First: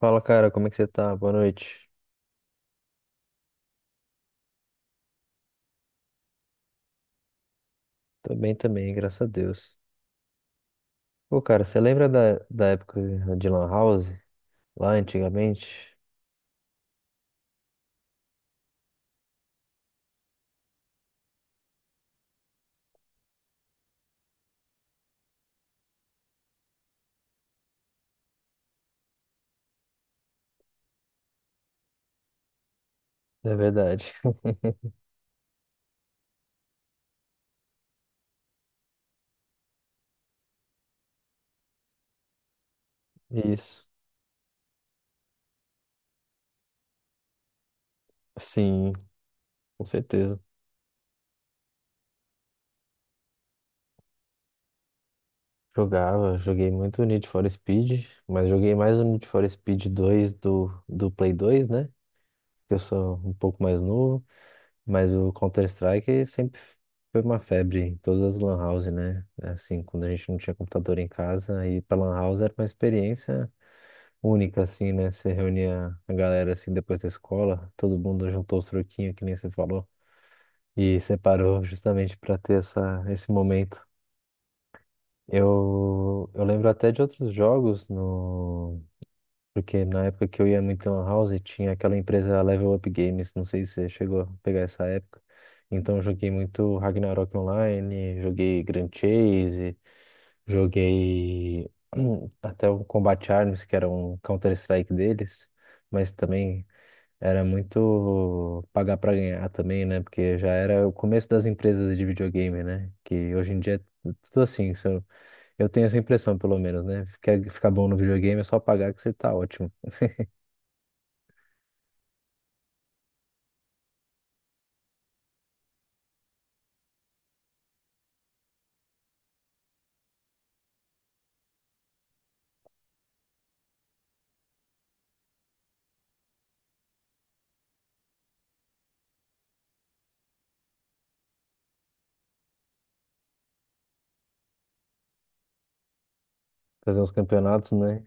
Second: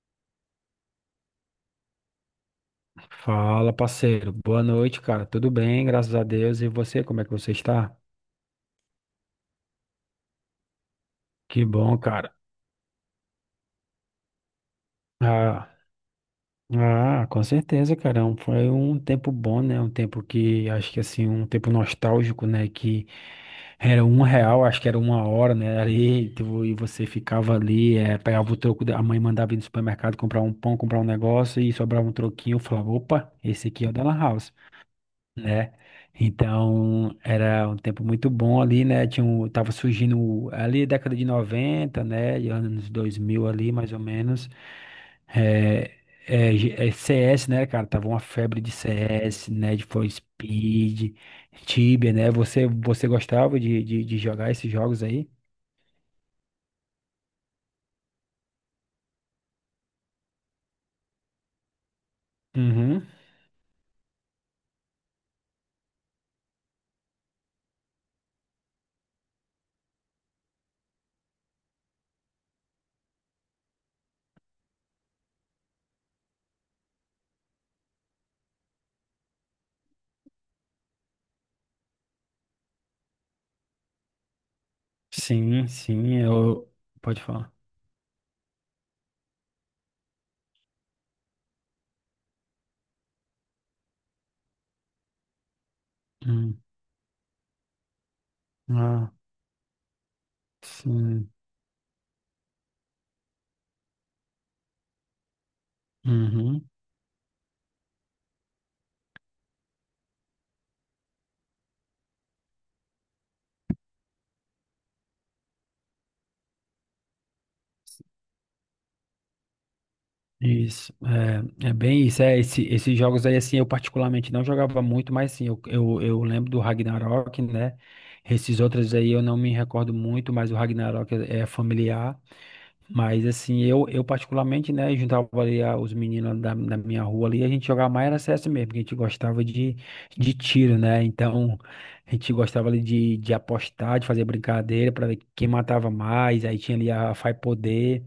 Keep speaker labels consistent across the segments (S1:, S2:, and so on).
S1: Fala, cara, como é que você tá? Boa noite.
S2: Fala, parceiro. Boa noite, cara. Tudo bem, graças a Deus. E você, como é que você está?
S1: Tô bem também, graças a Deus. Pô, cara,
S2: Que
S1: você
S2: bom,
S1: lembra
S2: cara.
S1: da época de Lan House? Lá
S2: Ah,
S1: antigamente?
S2: ah, com certeza, cara. Foi um tempo bom, né? Um tempo que, acho que assim, um tempo nostálgico, né? Que era R$ 1, acho que era 1 hora, né? Ali, e você ficava ali, pegava o troco, a mãe mandava ir no supermercado comprar um pão, comprar um negócio e sobrava um troquinho. Eu falava, opa,
S1: É
S2: esse aqui é o
S1: verdade.
S2: Della House, né? Então, era um tempo muito bom ali, né? Tinha um, tava surgindo ali década de 90, né? E anos dois mil ali,
S1: Isso.
S2: mais ou menos. É, é CS, né, cara? Tava uma febre de
S1: Sim,
S2: CS, né? De
S1: com
S2: For
S1: certeza.
S2: Speed, Tibia, né? Você gostava de, de jogar esses jogos aí?
S1: Jogava, joguei muito Need for Speed, mas joguei mais o Need for Speed 2 do Play 2, né? Que eu
S2: Uhum.
S1: sou um pouco mais novo, mas o Counter-Strike sempre foi uma febre em todas as lan houses, né? Assim, quando a gente não tinha computador em casa, ir pra lan house era uma experiência única, assim, né? Você reunia a galera, assim, depois da escola, todo mundo juntou os troquinhos, que nem você falou, e separou justamente para ter essa, esse momento.
S2: Sim, sim,
S1: Eu lembro
S2: eu...
S1: até de
S2: Pode
S1: outros
S2: falar.
S1: jogos, no... Porque na época que eu ia muito em Lan House, tinha aquela empresa Level Up Games, não sei se você chegou a pegar essa época. Então, eu joguei
S2: Hum.
S1: muito Ragnarok Online, joguei Grand
S2: Ah,
S1: Chase,
S2: sim.
S1: joguei até o Combat Arms, que era um Counter-Strike deles, mas
S2: Uhum.
S1: também era muito pagar pra ganhar também, né? Porque já era o começo das empresas de videogame, né? Que hoje em dia é tudo assim. Se Eu eu tenho essa impressão, pelo menos, né? Quer ficar bom no videogame, é só pagar que você tá ótimo.
S2: Isso, é bem isso, é, esses jogos aí, assim, eu particularmente não jogava muito, mas sim, eu lembro do Ragnarok, né, esses outros aí eu não me recordo muito, mas o Ragnarok é familiar, mas assim, eu particularmente, né, juntava ali os meninos da minha rua ali, a gente jogava mais era CS mesmo, porque a gente gostava de tiro, né, então a gente gostava ali de apostar, de fazer brincadeira para ver quem matava mais, aí tinha ali
S1: Fazer uns
S2: a Fai
S1: campeonatos, né?
S2: Poder,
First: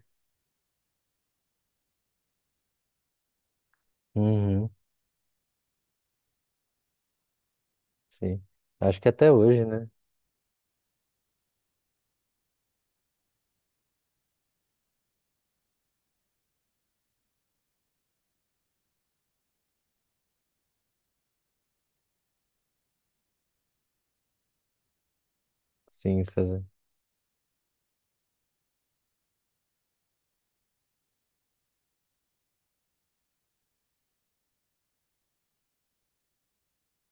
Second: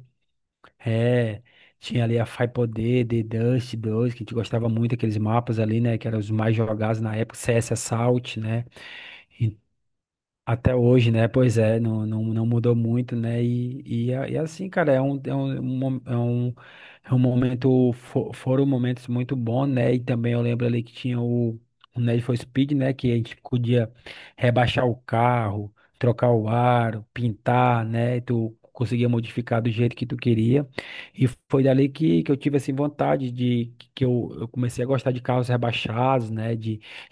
S2: é, tinha ali a Fai-Poder, The Dust 2, que a gente gostava
S1: Uhum,
S2: muito daqueles mapas ali, né? Que eram os mais jogados na época, CS Assault,
S1: sim.
S2: né?
S1: Acho que até hoje, né?
S2: Até hoje, né? Pois é, não, não, não mudou muito, né? E é assim, cara, é um, mo- é um momento, foram momentos muito bons, né? E também eu lembro ali que tinha o Need for Speed, né? Que a gente podia rebaixar o carro,
S1: Sim,
S2: trocar o
S1: fazer.
S2: aro, pintar, né? E tu conseguia modificar do jeito que tu queria. E foi dali que eu tive, assim, vontade de... Que eu comecei a gostar de carros rebaixados, né?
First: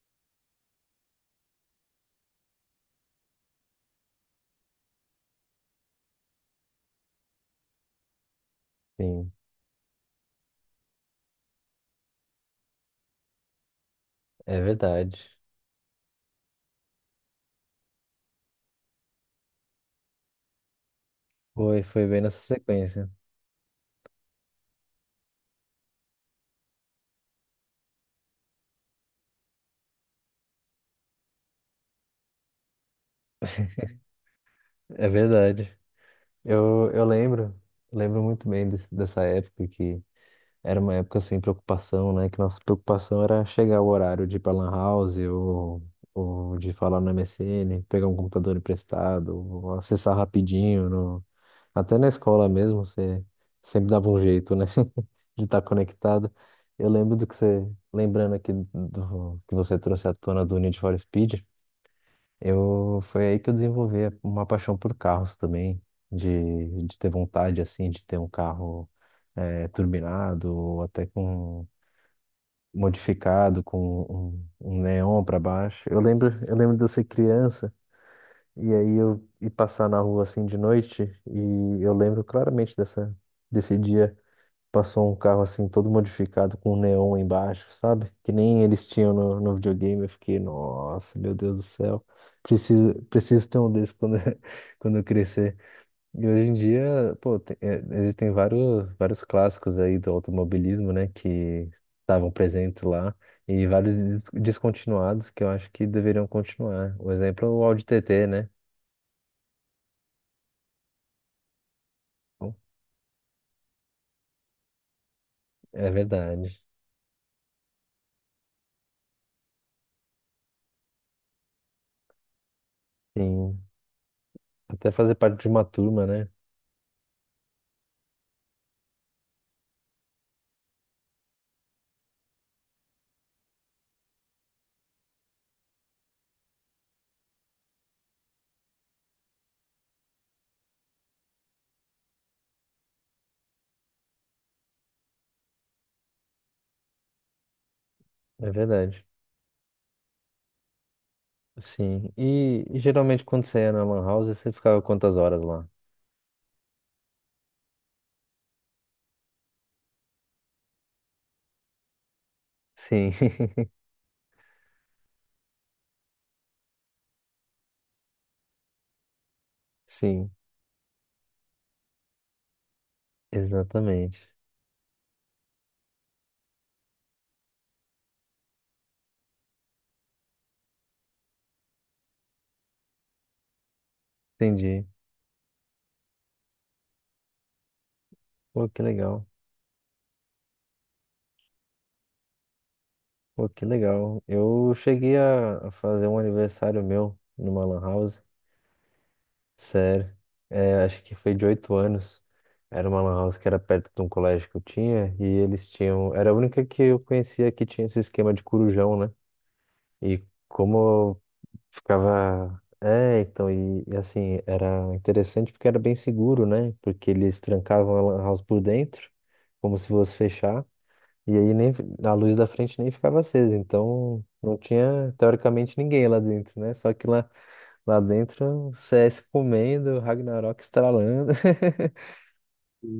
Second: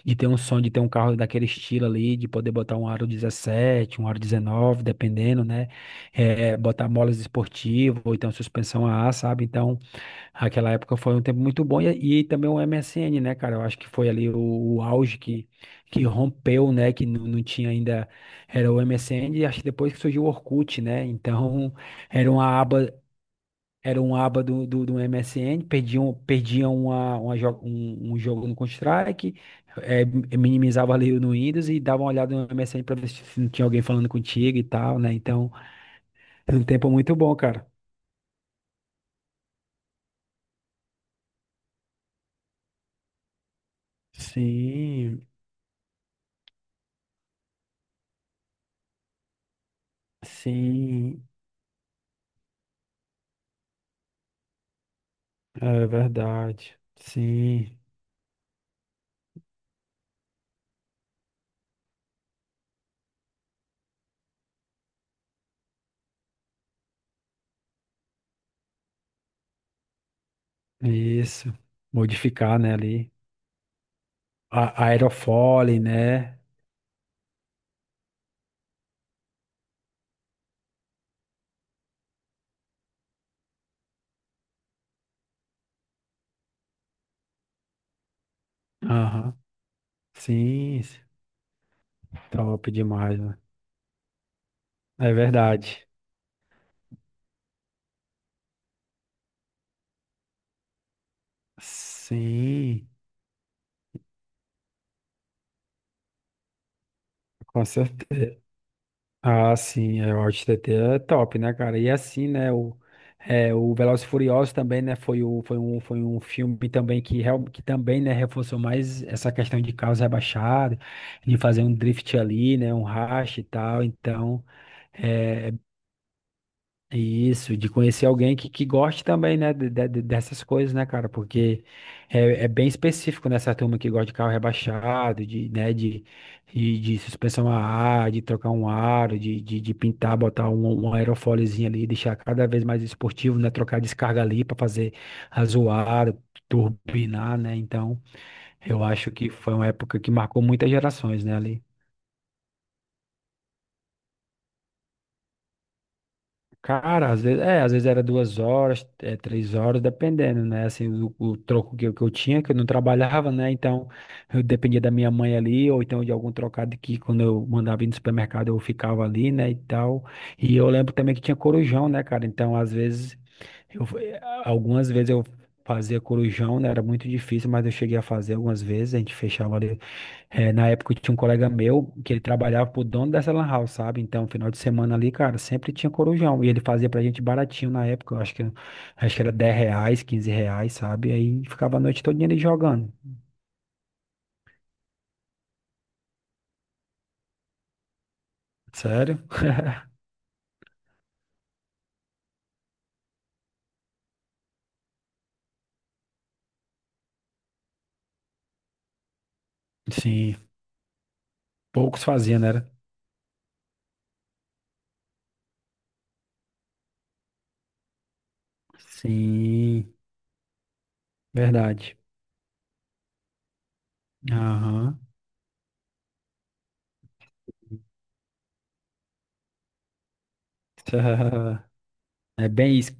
S2: De ter um sonho de ter um carro daquele estilo ali, de poder botar um aro 17, um aro 19, dependendo, né? Botar molas esportivas, ou então suspensão a ar,
S1: Sim,
S2: sabe? Então, aquela época foi um tempo muito bom. E também o MSN, né, cara? Eu acho que foi ali o,
S1: é
S2: o auge
S1: verdade.
S2: que rompeu, né? Que não, não tinha ainda. Era o MSN, e acho que depois que surgiu o Orkut, né? Então,
S1: Foi, foi bem
S2: era
S1: nessa
S2: uma aba
S1: sequência.
S2: era um aba do MSN, perdiam um jogo no Counter-Strike, eh, minimizava ali no Windows e dava uma olhada no MSN para ver se não tinha alguém falando contigo e tal,
S1: É
S2: né? Então,
S1: verdade.
S2: era um tempo
S1: Eu, eu
S2: muito bom,
S1: lembro,
S2: cara.
S1: lembro muito bem dessa época que era uma época sem preocupação, né? Que nossa preocupação era chegar o horário de ir pra Lan House
S2: Sim,
S1: ou de falar no MSN, pegar um computador emprestado, ou acessar rapidinho. No...
S2: sim,
S1: Até na escola mesmo, você sempre dava um jeito, né? De estar
S2: é
S1: conectado.
S2: verdade.
S1: Eu lembro do que você,
S2: Sim.
S1: lembrando aqui do que você trouxe à tona do Need for Speed, foi aí que eu desenvolvi uma paixão por carros também, de ter vontade, assim, de ter um carro turbinado, ou até
S2: Isso.
S1: com
S2: Modificar, né, ali.
S1: modificado, com um, um neon para
S2: Aerofólio,
S1: baixo. Eu lembro,
S2: né?
S1: eu lembro de eu ser criança, e aí eu ir passar na rua, assim, de noite, e eu lembro claramente dessa, desse dia. Passou um carro assim todo modificado com um neon embaixo, sabe? Que nem eles tinham
S2: Aham,
S1: no videogame. Eu fiquei,
S2: sim, sim.
S1: nossa, meu Deus do céu.
S2: Top
S1: Preciso,
S2: demais, né?
S1: preciso ter um desse quando, quando eu
S2: É
S1: crescer.
S2: verdade.
S1: E hoje em dia, pô, existem vários, vários clássicos aí do automobilismo, né? Que estavam presentes
S2: Sim,
S1: lá. E vários descontinuados que eu acho que deveriam continuar. O exemplo é o
S2: com
S1: Audi TT,
S2: certeza.
S1: né?
S2: Ah, sim, o OutTT é top, né, cara? E assim, né,
S1: Então,
S2: o Velozes e Furiosos também, né, foi, o, foi, um,
S1: é
S2: foi um
S1: verdade.
S2: filme também que, real, que também, né, reforçou mais essa questão de carros rebaixados, de fazer um drift ali, né, um racha e
S1: Sim.
S2: tal, então,
S1: Até fazer parte de
S2: é,
S1: uma turma, né?
S2: isso, de conhecer alguém que goste também, né, dessas coisas, né, cara, porque é bem específico nessa turma que gosta de carro rebaixado, de, né, de suspensão a ar, de trocar um aro, de pintar, botar um aerofóliozinho ali, deixar cada vez mais esportivo, né, trocar descarga ali para fazer azuar, turbinar, né, então
S1: É
S2: eu
S1: verdade.
S2: acho que foi uma época que marcou muitas gerações, né, ali.
S1: Sim. E geralmente quando você ia na Lan House, você ficava quantas horas lá?
S2: Cara, às vezes, às vezes era 2 horas, 3 horas, dependendo, né? Assim, o troco que eu tinha, que eu não
S1: Sim.
S2: trabalhava, né? Então, eu dependia da minha mãe ali, ou então de algum trocado que quando eu mandava ir no supermercado eu ficava ali, né? E tal.
S1: Sim,
S2: E eu lembro também que tinha corujão, né, cara? Então, às vezes, eu, eh,
S1: exatamente.
S2: algumas vezes eu fazia corujão, né? Era muito difícil, mas eu cheguei a fazer algumas vezes. A gente fechava ali, na época eu tinha um colega meu que ele trabalhava pro dono dessa lan house, sabe? Então, final de
S1: Entendi.
S2: semana ali, cara, sempre tinha corujão. E ele fazia pra gente baratinho na época, eu acho que,
S1: Pô, que
S2: acho que
S1: legal.
S2: era R$ 10, R$ 15, sabe? Aí ficava a noite toda ali jogando.
S1: Pô, que legal. Eu cheguei a fazer um aniversário meu numa lan house.
S2: Sério?
S1: Sério. É, acho que foi de 8 anos. Era uma lan house que era perto de um colégio que eu tinha e eles tinham. Era a única que eu conhecia que tinha esse esquema de corujão, né? E
S2: Sim,
S1: como
S2: poucos faziam, né?
S1: ficava.
S2: Era?
S1: É, então, e assim, era interessante porque era bem seguro, né? Porque eles trancavam a lan house por dentro, como se
S2: Sim,
S1: fosse fechar, e aí nem
S2: verdade.
S1: a luz da frente nem ficava acesa, então não
S2: Aham.
S1: tinha teoricamente ninguém lá dentro, né? Só que lá dentro, o CS comendo, o Ragnarok estralando.
S2: É bem isso.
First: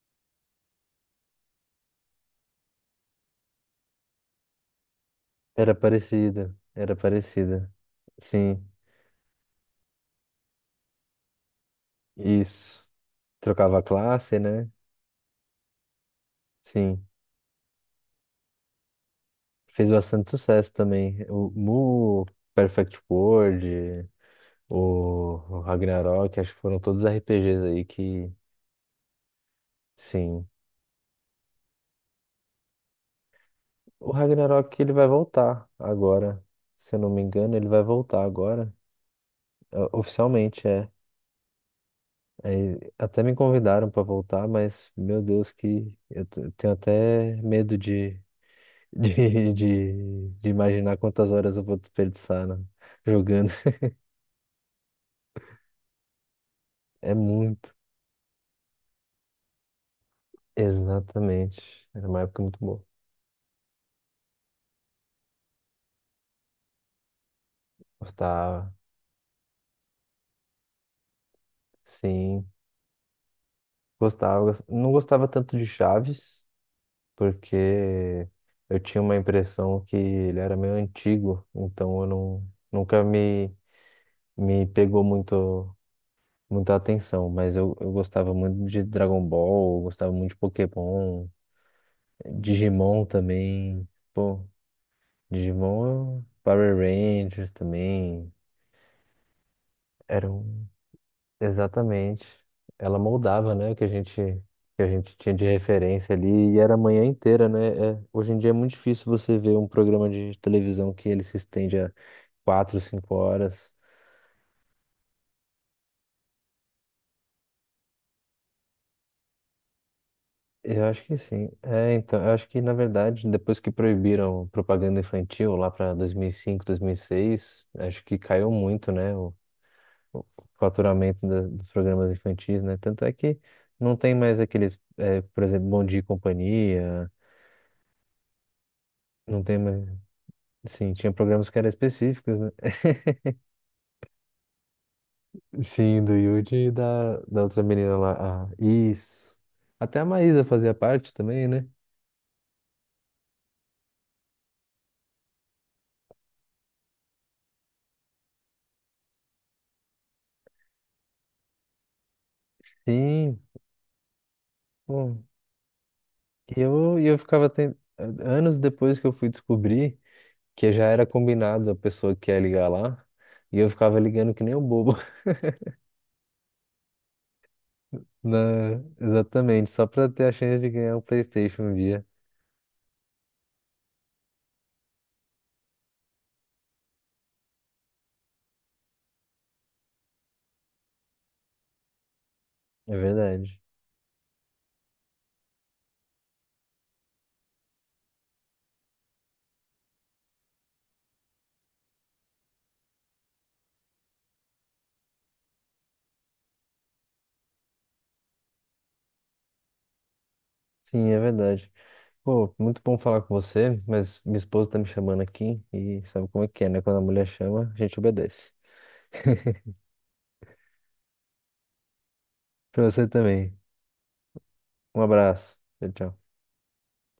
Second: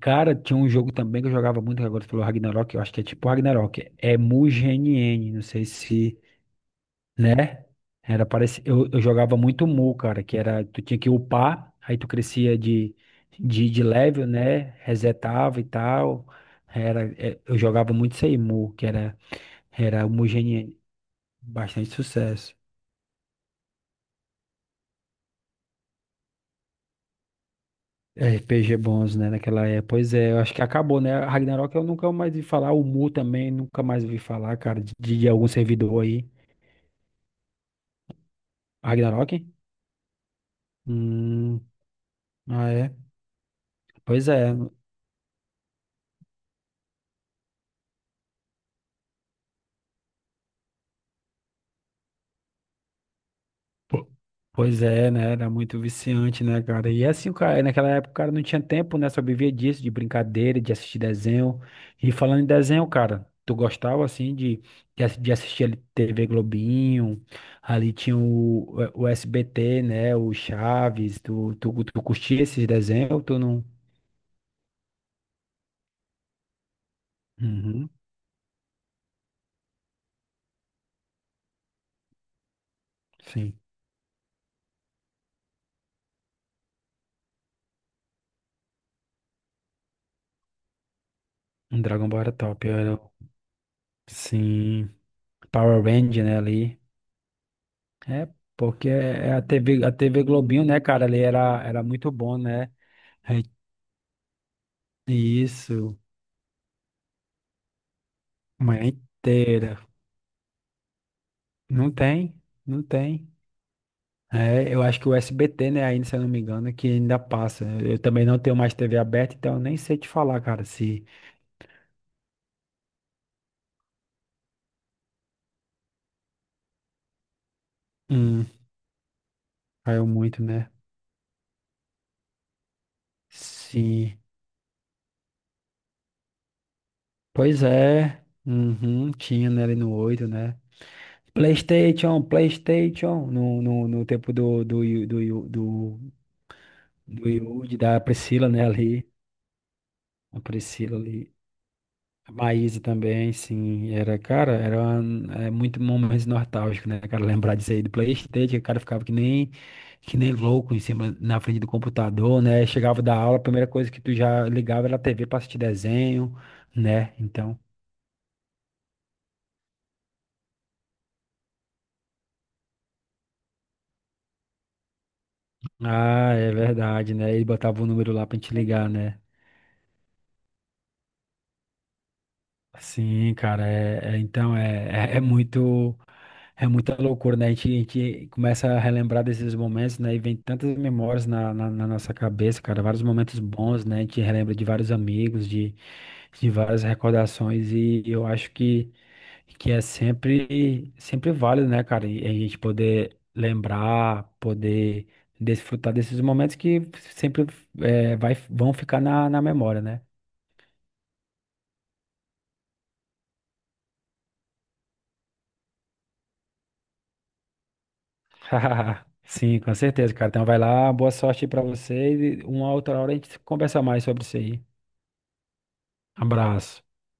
S2: Cara, tinha um jogo também que eu jogava muito, que agora tu falou Ragnarok, eu acho que é tipo Ragnarok. É Mugen, não sei
S1: Era
S2: se,
S1: parecida, era
S2: né?
S1: parecida.
S2: Era parece
S1: Sim,
S2: eu jogava muito Mu, cara, que era tu tinha que upar, aí tu crescia
S1: isso.
S2: de de,
S1: Trocava
S2: de
S1: a
S2: level,
S1: classe, né?
S2: né? Resetava e tal.
S1: Sim.
S2: Era eu jogava muito isso aí, Mu, que era
S1: Fez
S2: era o Mu
S1: bastante sucesso
S2: Genie,
S1: também. O
S2: bastante
S1: Mu,
S2: sucesso.
S1: Perfect World, o Ragnarok, acho que foram todos RPGs aí que,
S2: RPG bons, né, naquela época. Pois é, eu
S1: sim.
S2: acho que acabou, né? A Ragnarok eu nunca mais vi falar, o Mu também nunca mais
S1: O
S2: vi falar,
S1: Ragnarok
S2: cara, de,
S1: ele vai
S2: de algum
S1: voltar
S2: servidor aí.
S1: agora. Se eu não me engano, ele vai voltar agora.
S2: Ragnarok?
S1: Oficialmente, é.
S2: Hum, ah
S1: Aí,
S2: é.
S1: até me convidaram para
S2: Pois
S1: voltar,
S2: é.
S1: mas meu Deus, que eu tenho até medo de, de imaginar quantas horas eu vou desperdiçar, né, jogando.
S2: Po- Pois é, né? Era muito viciante, né, cara? E
S1: É
S2: assim, o cara,
S1: muito.
S2: naquela época o cara não tinha tempo, né? Só vivia disso, de brincadeira, de assistir desenho.
S1: Exatamente. Era
S2: E
S1: uma
S2: falando
S1: época
S2: em
S1: muito boa.
S2: desenho, cara, tu gostava, assim, de assistir ali TV Globinho, ali tinha
S1: Gostava,
S2: o SBT, né? O Chaves, tu curtia
S1: sim,
S2: esses desenhos ou tu não?
S1: gostava. Não gostava tanto de Chaves,
S2: Uhum,
S1: porque eu tinha uma impressão que ele era meio antigo, então eu não, nunca me,
S2: sim.
S1: me pegou muito, muita atenção. Mas eu gostava muito de Dragon Ball, eu gostava muito de Pokémon,
S2: Um Dragon Ball era top, era...
S1: Digimon também. Pô,
S2: Sim. Power
S1: Digimon,
S2: Ranger, né,
S1: Power
S2: ali.
S1: Rangers
S2: É,
S1: também.
S2: porque é a TV
S1: Era
S2: Globinho,
S1: um
S2: né, cara, ali era muito
S1: Exatamente.
S2: bom, né?
S1: Ela
S2: É
S1: moldava, né, o que a gente tinha de
S2: isso,
S1: referência ali e era a manhã inteira, né? É, hoje em dia é muito
S2: manhã
S1: difícil você ver um
S2: inteira.
S1: programa de televisão que ele se estende
S2: Não
S1: a
S2: tem,
S1: quatro,
S2: não
S1: cinco
S2: tem.
S1: horas.
S2: É, eu acho que o SBT, né, ainda, se eu não me engano, que ainda passa. Eu também não tenho mais TV aberta, então eu nem sei te falar, cara,
S1: Eu acho
S2: se
S1: que sim. É, então, eu acho que na verdade, depois que proibiram propaganda infantil lá para dois mil e cinco 2006 acho que
S2: hum,
S1: caiu muito, né, o,
S2: caiu
S1: o
S2: muito, né?
S1: faturamento dos programas infantis, né? Tanto é que não tem
S2: Sim.
S1: mais aqueles, é, por exemplo, Bom Dia e Companhia,
S2: Pois é. Uhum,
S1: não
S2: tinha,
S1: tem
S2: né, ali
S1: mais
S2: no 8, né?
S1: Sim, tinha programas que eram
S2: PlayStation,
S1: específicos, né?
S2: PlayStation, no tempo do, do, do, do,
S1: Sim, do Yudi e da,
S2: do
S1: da outra
S2: Yud,
S1: menina
S2: da
S1: lá,
S2: Priscila,
S1: a
S2: né, ali,
S1: Is. Até a
S2: a
S1: Maísa fazia
S2: Priscila
S1: parte
S2: ali,
S1: também, né?
S2: a Maísa também, sim, cara, é muito momento nostálgico, né, cara, lembrar disso aí do PlayStation, que o cara ficava que nem louco em cima, na frente do computador, né, chegava da aula,
S1: Sim,
S2: a primeira coisa que tu já ligava era a
S1: pô.
S2: TV pra assistir desenho,
S1: E eu, e
S2: né,
S1: eu ficava
S2: então,
S1: ten... anos depois que eu fui descobrir que já era combinado a pessoa que ia ligar lá, e eu ficava ligando que nem um bobo.
S2: ah, é verdade, né, ele botava o número lá pra gente
S1: Na...
S2: ligar, né,
S1: Exatamente, só pra ter a chance de ganhar um PlayStation um dia.
S2: Sim, cara, então é, é, é muito é muita loucura, né? A gente começa a relembrar desses momentos, né? E vem tantas memórias na nossa cabeça, cara,
S1: É
S2: vários momentos
S1: verdade.
S2: bons, né? A gente relembra de vários amigos, de várias recordações, e eu acho que é sempre, sempre válido, né, cara? E a gente poder lembrar, poder desfrutar desses momentos que sempre vão ficar na memória, né?
S1: Sim, é verdade. Pô, muito bom falar com você, mas minha esposa tá me chamando aqui e sabe como é que é, né? Quando a mulher chama, a gente obedece.
S2: Sim, com certeza, cara. Então vai lá, boa sorte aí pra vocês e uma
S1: Pra
S2: outra
S1: você
S2: hora a gente
S1: também.
S2: conversa mais sobre isso aí.
S1: Um abraço. Tchau, tchau.
S2: Abraço.